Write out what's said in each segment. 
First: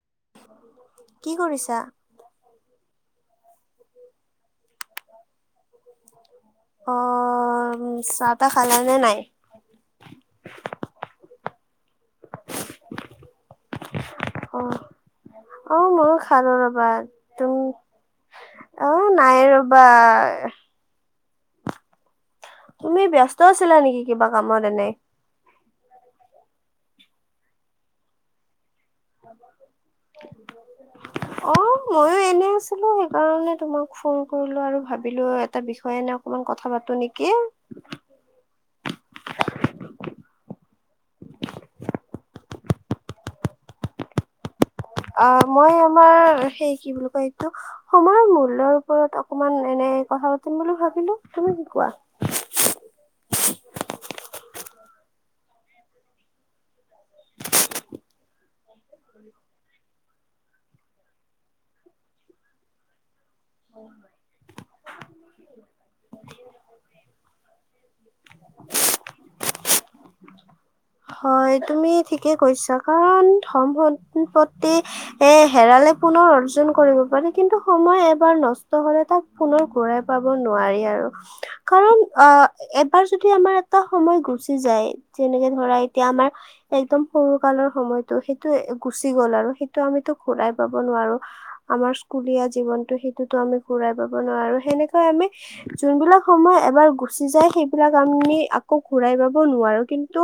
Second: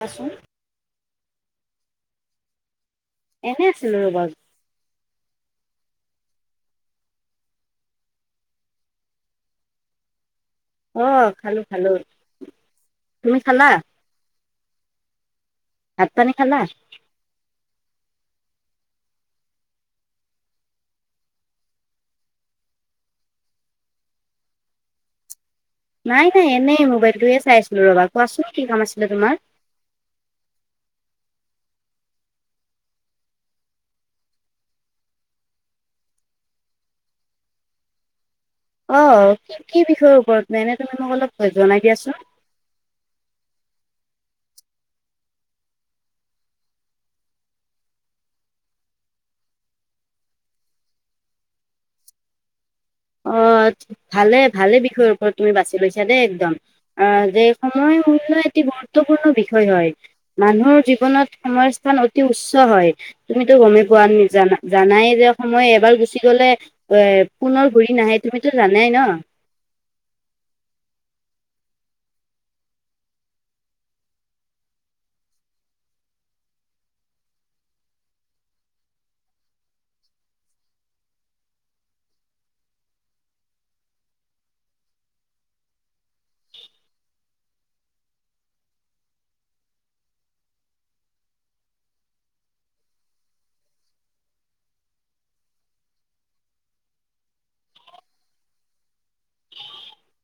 কোৱাচোন কি কৰিছা? এনেই আছিলো ৰ'ব। অ চাহটাহ খালে নে নাই? আহ খালো খালো তুমি খালা। অঁ। অ ভাত ময়ো পানী খালো খালা ৰবা তুম। অ নাই ৰবা তুমি ব্যস্ত আছিলা নেকি কিবা কামত এনে নাই নাই এনেই ম'বাইল দুইয়ে চাইছিল ৰবা কোৱাচোন কি কাম আছিল? [inaudible] অ ময়ো এনে আছিলো সেইকাৰণে তোমাক ফোন কৰিলো আৰু ভাবিলো এটা বিষয়ে এনে অকমান কথা পাতো নেকি? অ কি কি বিষয়ৰ ওপৰত ম এনে তুমি মোক অলপ জনাই দিয়াচোন? অ মই আমাৰ সেই কি বুলি কয় এইটো সময়ৰ মূল্যৰ ওপৰত অকমান এনে কথা পাতিম বুলি ভাবিলো তুমি কি কোৱা? অ ভালে ভালে বিষয়ৰ ওপৰত তুমি বাছি লৈছা দেই একদম। আহ যে সময় মূল্য এটি গুৰুত্বপূৰ্ণ বিষয় হয় মানুহৰ জীৱনত সময় অতি উচ্চ হয়। তুমিতো গমেই পোৱা নি জানা জানাই যে সময় এবাৰ গুচি গ'লে এ পুনৰ ঘুৰি নাহে তুমিতো জানাই ন- হয় তুমি ঠিকে কৈছা কাৰণ সম সম্পত্তি এ হেৰালেে পুনৰ অৰ্জন কৰিব পাৰেি কিন্তু সময় সময়ৰৰ নষ্ট হলে তাক পুনৰ ঘূৰাই পাব নোৱাৰি আৰু কাৰণ অ এবাৰ যদি আমাৰ এটা সময় গুচি যায় যেনেকে ধৰা এতিয়া আমাৰ একদম সৰু কালৰ সময়তটো সেইটো গুচি গ'ল আৰু সেইটো আমি ঘূই পাব নোৱাৰো আমাৰ স্কুলীয়া জীৱনতটো আমি ঘুৰাই পাব নোৱাৰো সেনেকৈ আমি যোনবিলাক সময় এবাৰ গুচি যায় সেইবিলাক আমি আকৌ ঘুৰাই পাব নোৱাৰো কিন্তু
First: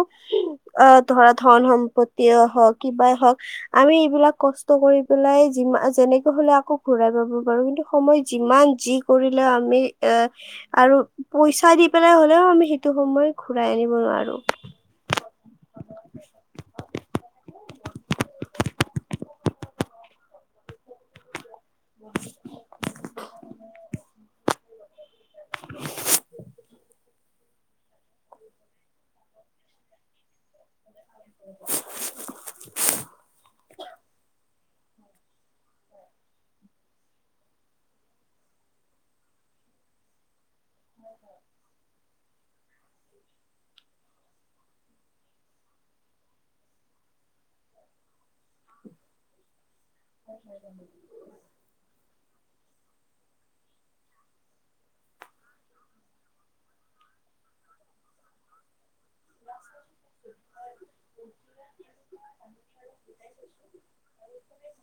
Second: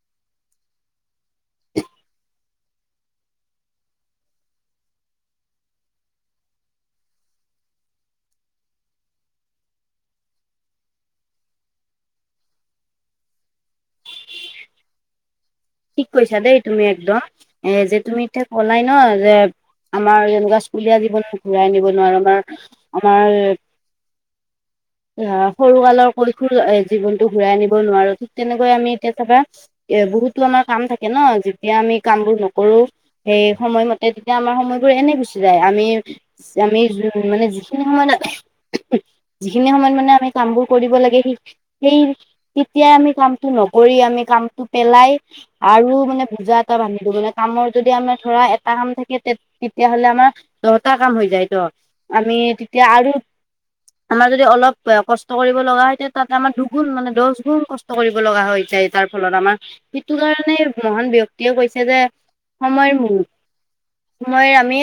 আহ ধৰা ধন সম্পত্তি হওক কিবাই হওক আমি এইবিলাক কষ্ট কৰি পেলাই যি যেনেকে হলে আকৌ ঘূৰাই পাব পাৰো কিন্তু সময় যিমান যি কৰিলেও আমি এ আৰু পইচা দি পেলাই হলেও আমি সেইটো সময় ঘূৰাই আনিব নোৱাৰো ঠিক কৈছা দেই তুমি একদম এ যে তুমি এতিয়া কলাই ন যে আমাৰ যেনেকুৱা স্কুলীয়া জীৱনটো ঘূৰাই আ নিব নোৱাৰো আমাৰ আমাৰ সৰুকালৰ কৈশোৰ জীৱনটো ঘূৰাই আনব নোৱাৰো। তেনেকৈ আমি এতিয়া চাবা এ বহুত- তো আমাৰ কাম থাকে ন যেতিয়া আমি কাম বোৰ নকৰো সেই সময়মতে তেতিয়া আমাৰ সময়। এনে গুচি যায় আমি আমি মানে যিখিনি সময়ত যিখিনি সময়ত মানে আমি কামবোৰ কৰিব লাগে সি সেই তেতিয়াই আমি কামটো নকৰি আমি কামটো পেলাই আৰু মানে ভূজা এটা বান্ধিলো মানে কামৰ যদি আমাৰ ধৰা এটা কাম থাকে তেতিয়াহলে আমাৰ দহটা কাম হৈ যায়ত আমি এতিয়া আৰু আমাৰ যদি অলপ কষ্ট কৰিব লগা হয় তেতিয়া তাত আমাৰ দুগুণ মানে দহ গুণ কষ্ট কৰিব লগা হৈ যায় তাৰ ফলত আমাৰ সেটো কাৰণে মহান ব্যক্তিয়ে কৈছে যে সময়ৰ মূল সময়ৰ আমি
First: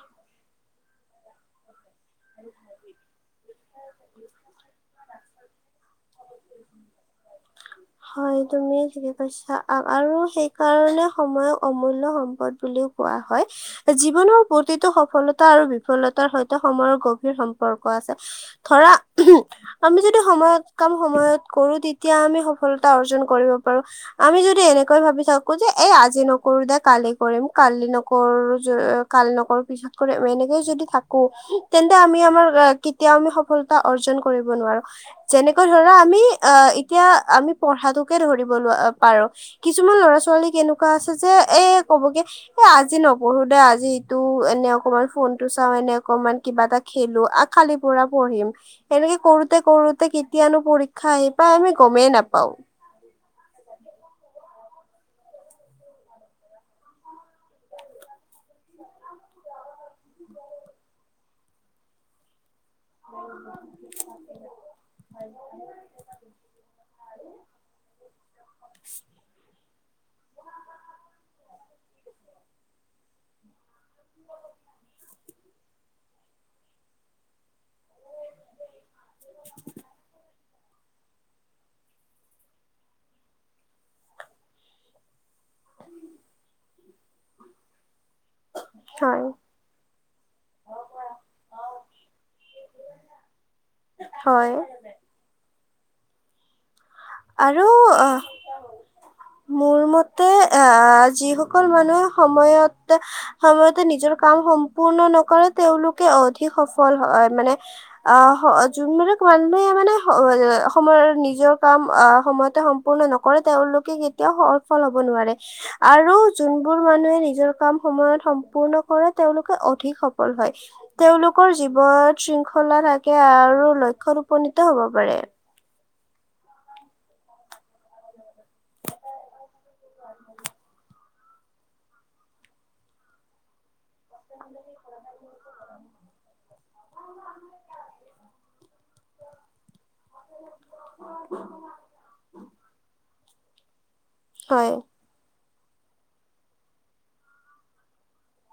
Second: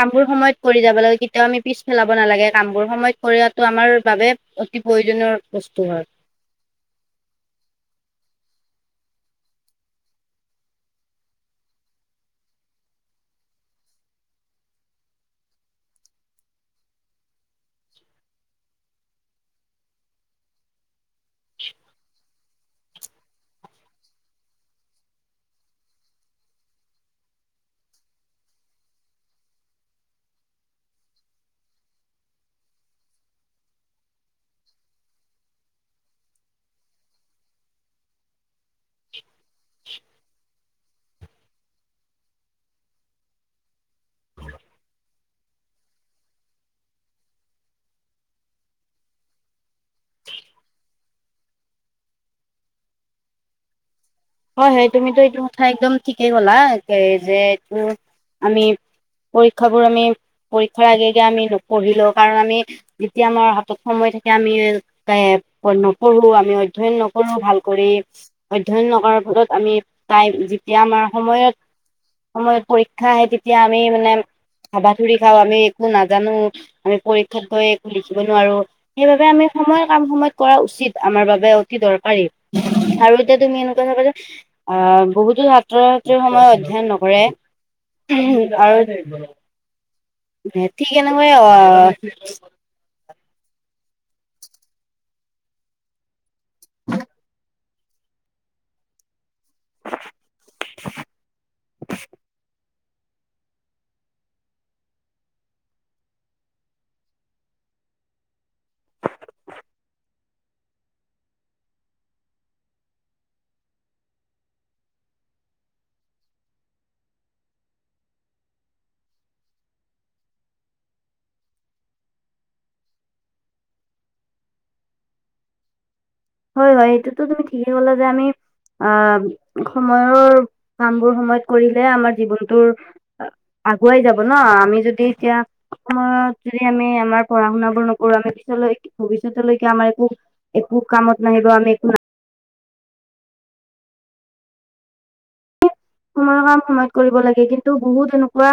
কামবোৰ সময়ত কৰি যাব কৰিবলৈ তেতিয়া আমি পিছ পেলাব নালাগে কামবোৰ সময়ত কৰিটো আমাৰ বাবে অতি প্ৰয়োজনীয় বস্তু হয়। হয় তুমিয়ে ঠিকে কৈছা আৰু সেইকাৰণে সময়ক অমূল্য সম্পদ বুলিও কোৱা হয় জীৱনৰ প্ৰতিটো সফলতা আৰু বিফলতাৰ সৈতে সময়ৰ গভীৰ সম্পৰ্ক আছে ধৰা আমি যদি সময়ত কাম সময়ত কৰো তেতিয়া আমি সফলতা অৰ্জন কৰিব পাৰো আমি যদি এনেকৈ ভাবি থাকো যে এই আজি নকৰো দে কালি কৰিম কালি নকৰো কালি নকৰো পিছত কৰি আ এনেকে যদি থাকো তেন্তে আমি আমাৰ কেতিয়াও আমি সফলতা অৰ্জন কৰিব নোৱাৰো যেনেকৈ ধৰা আমি অ এতিয়া আমি পঢ়াতোকে ধৰি পাৰ, কিছুমান ল'ৰা। ছোৱালী কেনেকুৱা আছে যে এ কবগে, এ আজি নপঢ়ো দে আজি ইটো এনে অকমান ফোন টো চাও এনে। অকমান কিবা এটা খেলো আ খালি পৰা পঢ়িম এনেকে কৰোতে কৰোতে কেতিয়ানো পৰীক্ষা আহি পাই আমি গমেই নাপাও। হয় হয় তুমিতো এইটো কথা একদম ঠিকেই ক'লা যে এইটো আমি পৰীক্ষাবোৰ আমি পৰীক্ষাৰ আগে আগে আমি নপঢ়িলেওঁ কাৰণে। যেতিয়া আমাৰ হাতত সময় থাকে আমি এ নপঢ়ো আমি অধ্যয়ন নকৰো ভাল কৰি। অধ্যয়ন নকৰ। আমি টাইম যেতিয়া আমাৰ সময়ত, সময়ত পৰীক্ষা আহে তেতিয়া আমি মানে হাবাথুৰি খাওঁ আমি একো নাজানো আমি পৰীক্ষাত গৈ একো লিখিব নোৱাৰো। সেইবাবে আমি সময়ৰ কাম সময়ত। কৰা উচিত আমাৰ বাবে অতি দৰকাৰী, আৰু এতিয়া তুমি এনেকুৱা থাকা যে। অহ, বহুতো ছাত্ৰ ছাত্ৰী সময়ত অধ্যয়ন নকৰে। হয় আৰু? ঠি কেনেকৈ অহ। হয়। আৰু অহ। মোৰ মতে আ যিসকল মানুহ সময়ত। সময়তে নিজৰ কাম সম্পূৰ্ণ নকৰে তেওঁলোকে অধিক সফল হয় মানে আহ হ যোনবিলাক মানুহে মানে সময়ৰ নিজৰ কাম। আহ সময়তে সম্পূৰ্ণ নকৰে তেওঁলোকে কেতিয়াও সফল হব নোৱাৰে আৰু যোনবোৰ মানুহে নিজৰ কাম সময়ত সম্পূৰ্ণ কৰে তেওঁলোকে অধিক সফল হয়। তেওঁলোকৰ জীৱ শৃংখলা থাকে আৰু লক্ষ্যত উপনীত হব পাৰে। হয় হয়, এইটোতো তুমি ঠিকেই ক'লা যে আমি। অ সময়ৰ কাম। সময়ত কৰিলে আমাৰ জীৱনটো আ। আগুৱাই যাব ন, আমি যদি এতিয়া, আমাৰ। যদি আমি আমাৰ পঢ়া শুনাবোৰ নকৰো আমি পিছলৈ ভৱিষ্যতলৈকে আমাৰ। একো। কামত নাহিব আমি একো। হয়। সময়ৰ কাম সময়ত কৰিব লাগে কিন্তু বহুত এনেকুৱা।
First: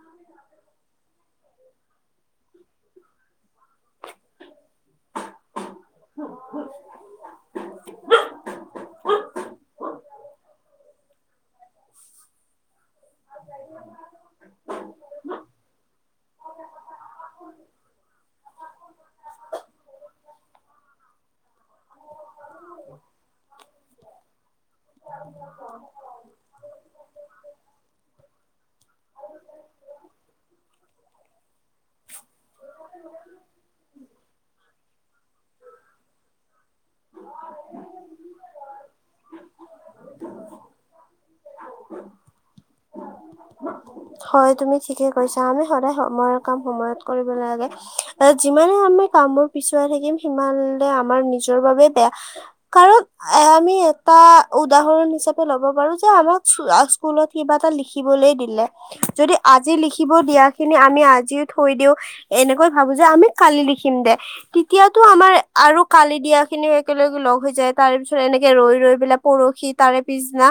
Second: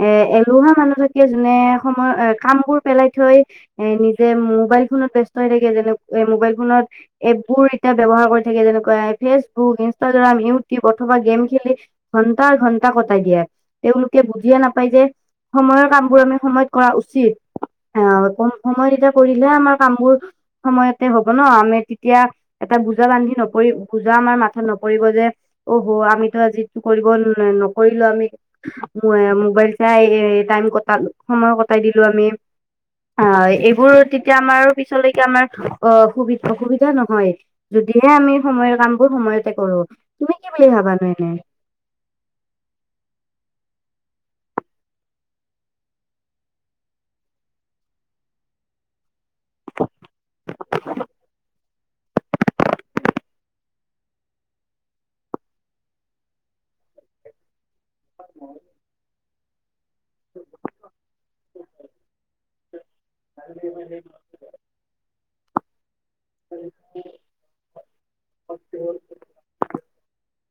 কোৱা এ এলোহা মানুহ। যেতিয়া যোনে সময় এ কাম বোৰ পেলাই থৈ। এ নিজে মোবাইল ফোনত ব্যস্ত হৈ থাকে যেনে এ মোবাইল ফোনত এপ বোৰ এতিয়া ব্যয়ৱহাৰ কৰি থাকে যেনেকুৱা ফেচবুক, ইনষ্টাগ্ৰাম, ইউটিউব অথবা গেম। [unintelligible] ঘণ্টা ঘণ্টা। এটা কটাই দিয়ে। তেওঁলোকে বুজিয়ে নাপায় যে সময়ৰ কাম বোৰ আমি সময়ত কৰা উচিত, আহ সময়ত এতিয়া কৰি থাকিলেহে আমাৰ কাম বোৰ সময়তে হ'ব ন আমি তেতিয়া এটা বুজা বান্ধি নপৰি বুজা আমাৰ মাথাত নপৰিব যে, অহঃ আমিতো আজি কৰিব নকৰিলো আমি, মোবাইল চাই টাইম কটালো, সময় কটাই দিলো আমি, আহ এইবোৰ তেতিয়া আমাৰ পিছলৈকে আমাৰ অ সুবি অসুবিধা নহয়, যদিহে আমি সময়ৰ কাম বোৰ সময়তে কৰো, তুমি কি বুলি ভাবানো এনে? হয় তুমি ঠিকে কৈছা আমি সদায় সময়ৰ কাম সময়ত কৰিব লাগে। যিমানে আমি। কামবোৰ পিছুৱাই থাকিম সিমানে আমাৰ নিজৰ বাবে। কাৰণ এ আমি এটা উদাহৰণ হিচাপে ল'ব পাৰো যে আমাক স্কুলত কিবা এটা লিখা লিখিবলৈ দিলে যদি আজি লিখিব দিয়া খিনি আমি আজিও থৈ দিও এনেকৈ ভাবো যে আমি কালি লিখিম দে তেতিয়াতো আমাৰ আৰু কালি দিয়া খিনিও একেলগে লগ হৈ যায় তাৰ পিছত এনেকে ৰৈ ৰৈ পেলাই পৰহি তাৰে পিছদিনা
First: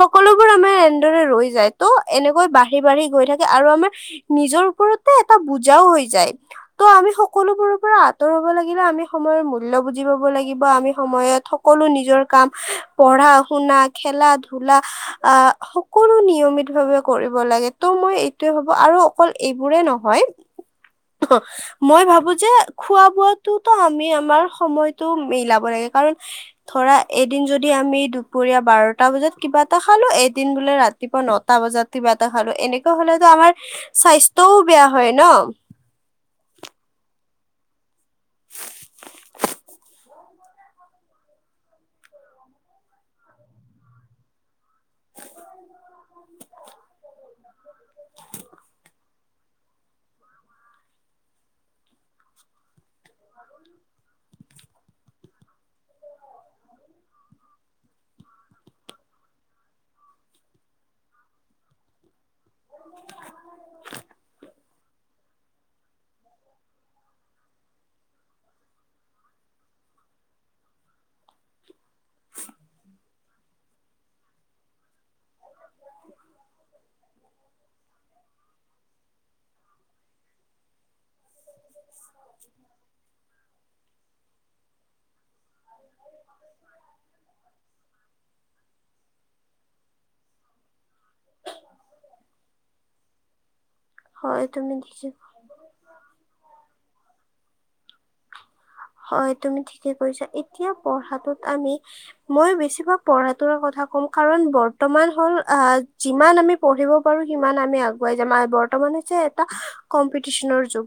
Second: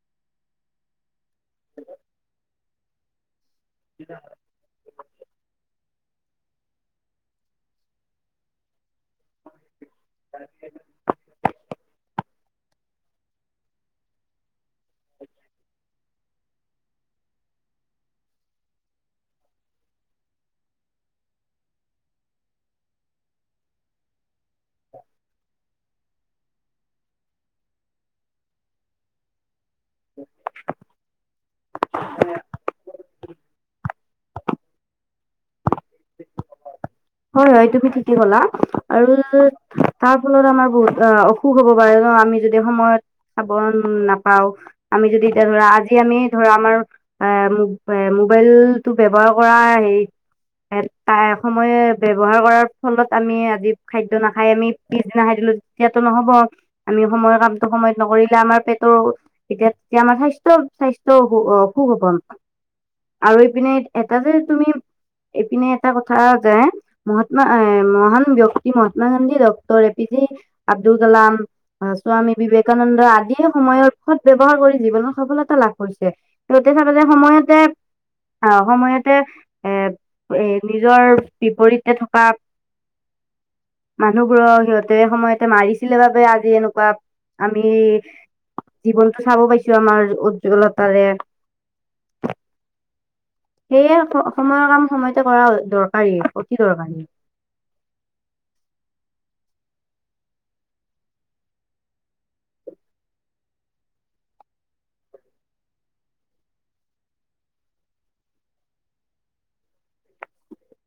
সকলোবোৰ আমাৰ এনেদৰে ৰৈ যায় তো এনেকৈ বাঢ়ি বাঢ়ি গৈ থাকে আৰু আমাৰ নিজৰ ওপৰতে এটা বুজাও হৈ হৈছে [unintelligible] যায় ত' আমি সকলোবোৰৰ পৰা আঁতৰ হব লাগিলে আমি [unintelligible] সময়ৰ মূল্য বুজি পাব লাগিব আমি সময়ত সকলো নিজৰ কাম পঢ়া শুনা খেলা ধ [unintelligible] ধূলা আহ কোনো নিয়মিত ভে কৰিব লাগে ত' মই এইটোয়ে ভাবো আৰু অকল এইবোৰে নহয় মই ভাবো যে খোৱা বোৱাতটোতো আমি আমাৰ সময়তটো মিলাব লাগে কাৰণ [unintelligible] ধৰা এদিন যদি আমি দুপৰীয়া বাৰটা বজাত কিবা খালো এদিন বোলে ৰাতিপুৱা ন বজাতা এটা খালো এনেকুৱা' আমাৰ স্বাস্থ্যও বেয়া হয় ন হয় হয় তুমি ঠিকেই কলা আৰু তাৰ ফলত আমাৰ বহুত অসুখ হ'ব পাৰে ন আমি যদি সময়ত চাবোন নাপাও [unintelligible] আমি যদি এতিয়া ধৰা আজি আমি [unintelligible] ধৰা আমাৰ এ এ মোবাইল টো ব্যৱহাৰ কৰা হে এটা সময়ত [unintelligible] ব্য্ৱহাৰ কৰাৰ ফলত আমি আজি খাদ্য নাখাই আমি পিছদিনা খাই দিলো তেতিয়াতো নহব আমি সময়ৰ কামটো সময়ত নকৰিলে আমাৰ পেটৰ তেতিয়া তেতিয়া আমাৰ স্বাস্থ্য স্বাস্থ্য অসুখ হব আৰু ইপিনে এটা যে তুমি ইপিনে এটা কথা যে [unintelligible] মহাত্মা মহান ব্যক্তি Mahatma Gandhi doctor A P J Abdul Kalam আহ স্বামী বিবেকানন্দ আদিয়ে সময়ৰ সদ ব্যৱহাৰ কৰি জীৱনত সফলতা লাভ কৰিছে সতে চাবে সময়তে আহ সময়তে এ এ নিজৰ বিপৰীত [unintelligible] থকা মানুহবোৰৰ সিহঁতে সময়ত মাৰিছিলে বাবে আজি এনেকুৱা আমি জীৱনটো চাব পাইছো আমাৰ উজ্জ্বলতাৰে [unintelligible] সেয়ে হয় সময়ৰ তুমি কাম ঠিকে সময়তে কৰা দৰকাৰী চান [unintelligible] হয় তুমি ঠিকে কৈছা এতিয়া ক কাৰ বৰ্তমান হল যিমান আমি পঢ়িব পাৰো সিমান আমি আগুৱাই যাম বৰ্তমান এ কম্পিটিচনৰ যোগ [unintelligible]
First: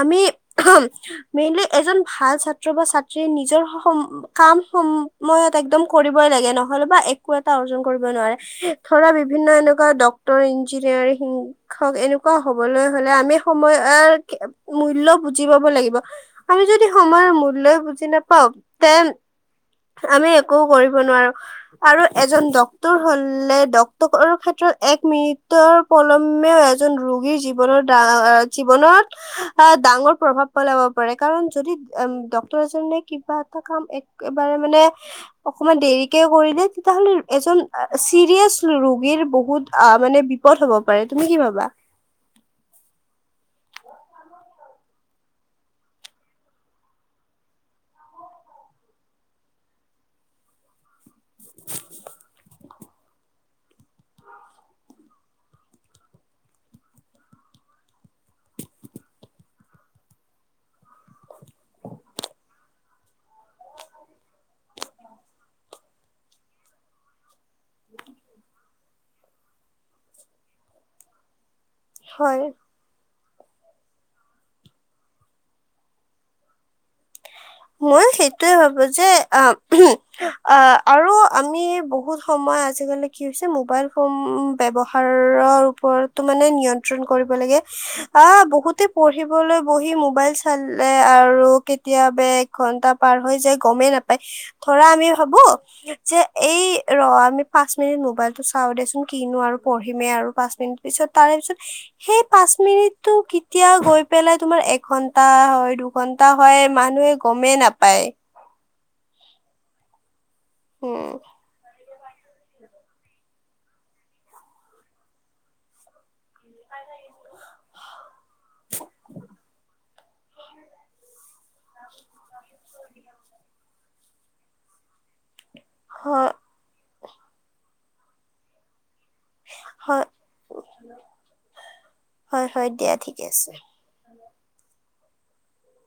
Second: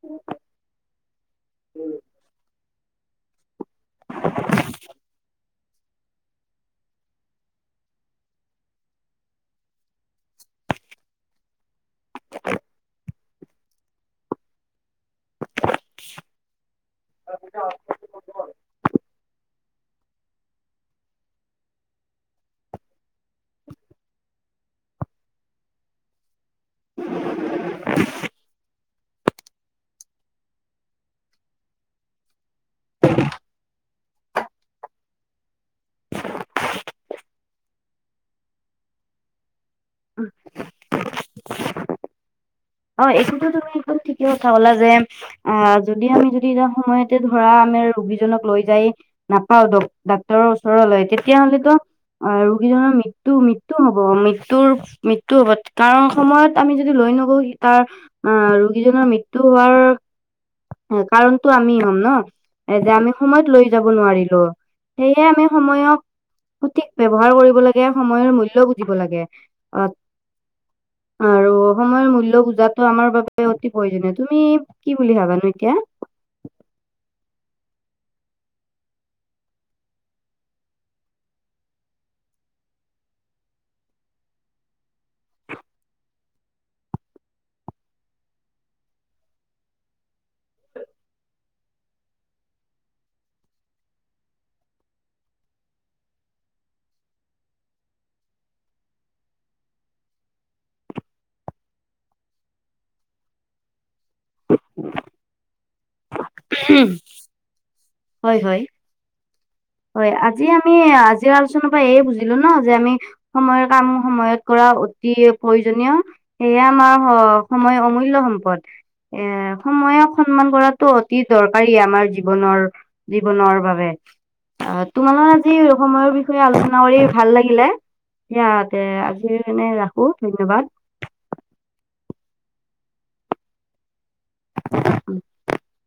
আমি সেই মেইনলি [unintelligible] এজন ভাল ছাত্ৰ বা ছাত্ৰীয়ে নিজৰ [unintelligible] কাম সমই একদম কৰিবই লাগে নহলে বা একো এটা অৰ্জন কৰিব নোৱাৰে ধৰা বিভিন্ন এনেকুৱা ড্ক্তৰ ইঞ্জিনিয়াৰ শিক্ষক এনেকুৱা হবলৈ হলে আমি সময়ৰ মূল্য বুজি পাব লাগিব আমি যদি [unintelligible] সময় মূল্যয় বুজি নাপাও তে আমি একো কৰিব নোৱাৰো আৰু [unintelligible] এজন ডক্তৰ হলে ডক্টৰ ক্ষেত্ৰত এক মিনিটৰ প্ৰলম্বেও এজন ৰোগীৰ জীৱনৰা জীৱনত ডাঙৰ প্ৰভাৱ পেলাব পাৰে [unintelligible] কাৰণ যদি ডক্তৰ এজনে কিবা এটা কাম একেবাৰে মানে অকমান দেৰিকে কৰিলে, তেতিয়াহলে এজন চিৰিয়াচ ৰোগীৰ বহুত [unintelligible] অ মানে বিপদ হব পাৰে। তুমি কি পাবা? অ এইটোতো তুমি একদম ঠিকে কথা কলা যে, আহ যদি আমি যদি এটা সময়তে ধৰা আমাৰ ৰোগীজনক লৈ যাই নাপাও ডাক্তৰৰ ওচৰলৈ তেতিয়াহলেতো, অ ৰোগীজনৰ মৃত্যু মৃত্যু হব মৃত্যুৰ মৃত্যু হব কাৰণ সময়ত আমি যদি লৈ নগো তাৰ, আহ ৰোগীজনৰ মৃত্যু হোৱাৰ কাৰণ ত আমি হ'ম ন। এ যে আমি সময়ত লৈ যাব নোৱাৰিলো, সেয়ে আমি সময়ক সঠিক ব্যৱহাৰ কৰিব লাগে, সময়ৰ মূল্য বুজিব লাগে অ আৰু সময়ৰ মূল্য হয় টো আমাৰ বাবে অতি প্ৰয়োজনীয়। তুমি কি বুলি ভাবানো এতিয়া? মই সেইটোয়ে ভাবো যে অ আৰু আমি বহুত সময় আজিকালি কি হৈছে, মোবাইল ফোন ব্যৱহাৰৰ ওপৰতো মানে নিয়ন্ত্ৰণ কৰিব লাগে, আহ বহুতে পঢ়িবলৈ বহি মোবাইল চালে আৰু কেতিয়াবা ঘন্টা পাৰ হৈ যে গমেই নাপায়, ধৰা আমি ভাবো যে এই ৰ আমি পাঁচ মিনিট মোবাইল টো চাও দেচোন কিনো আৰু পঢ়িমেই আৰু পাঁচ মিনিট পিছত তাৰে পিছত, সেই পাঁচ মিনিটটো কেতিয়া গৈ পেলাই তোমাৰ এঘন্টা হয় দুঘন্টা টা হয় মানুহে মেন আপ হয় হয়। হয় আ আজি আমি, উম আজিৰ আলোচনা ত এই বুজিলো ন যে আমি সময়ৰ কাম সময়ত কৰা অতি প্ৰয়োজনীয়, সেয়া আমাৰ সময় অমূল্য সম্প পদ, এ সময়ক সন্মান কৰাটো অতি দৰকাৰী আমাৰ জীৱনৰ জীৱনৰ বাবে। অ তোমাল সে সময়ৰ হয় বিষয়ে আলোচনা কৰি ভাল লাগিলে, ইয়াতে সনে হয় ৰাখো ধন্যবাদ। হয় হয় দিয়া ঠিকে আছে। [inaudible]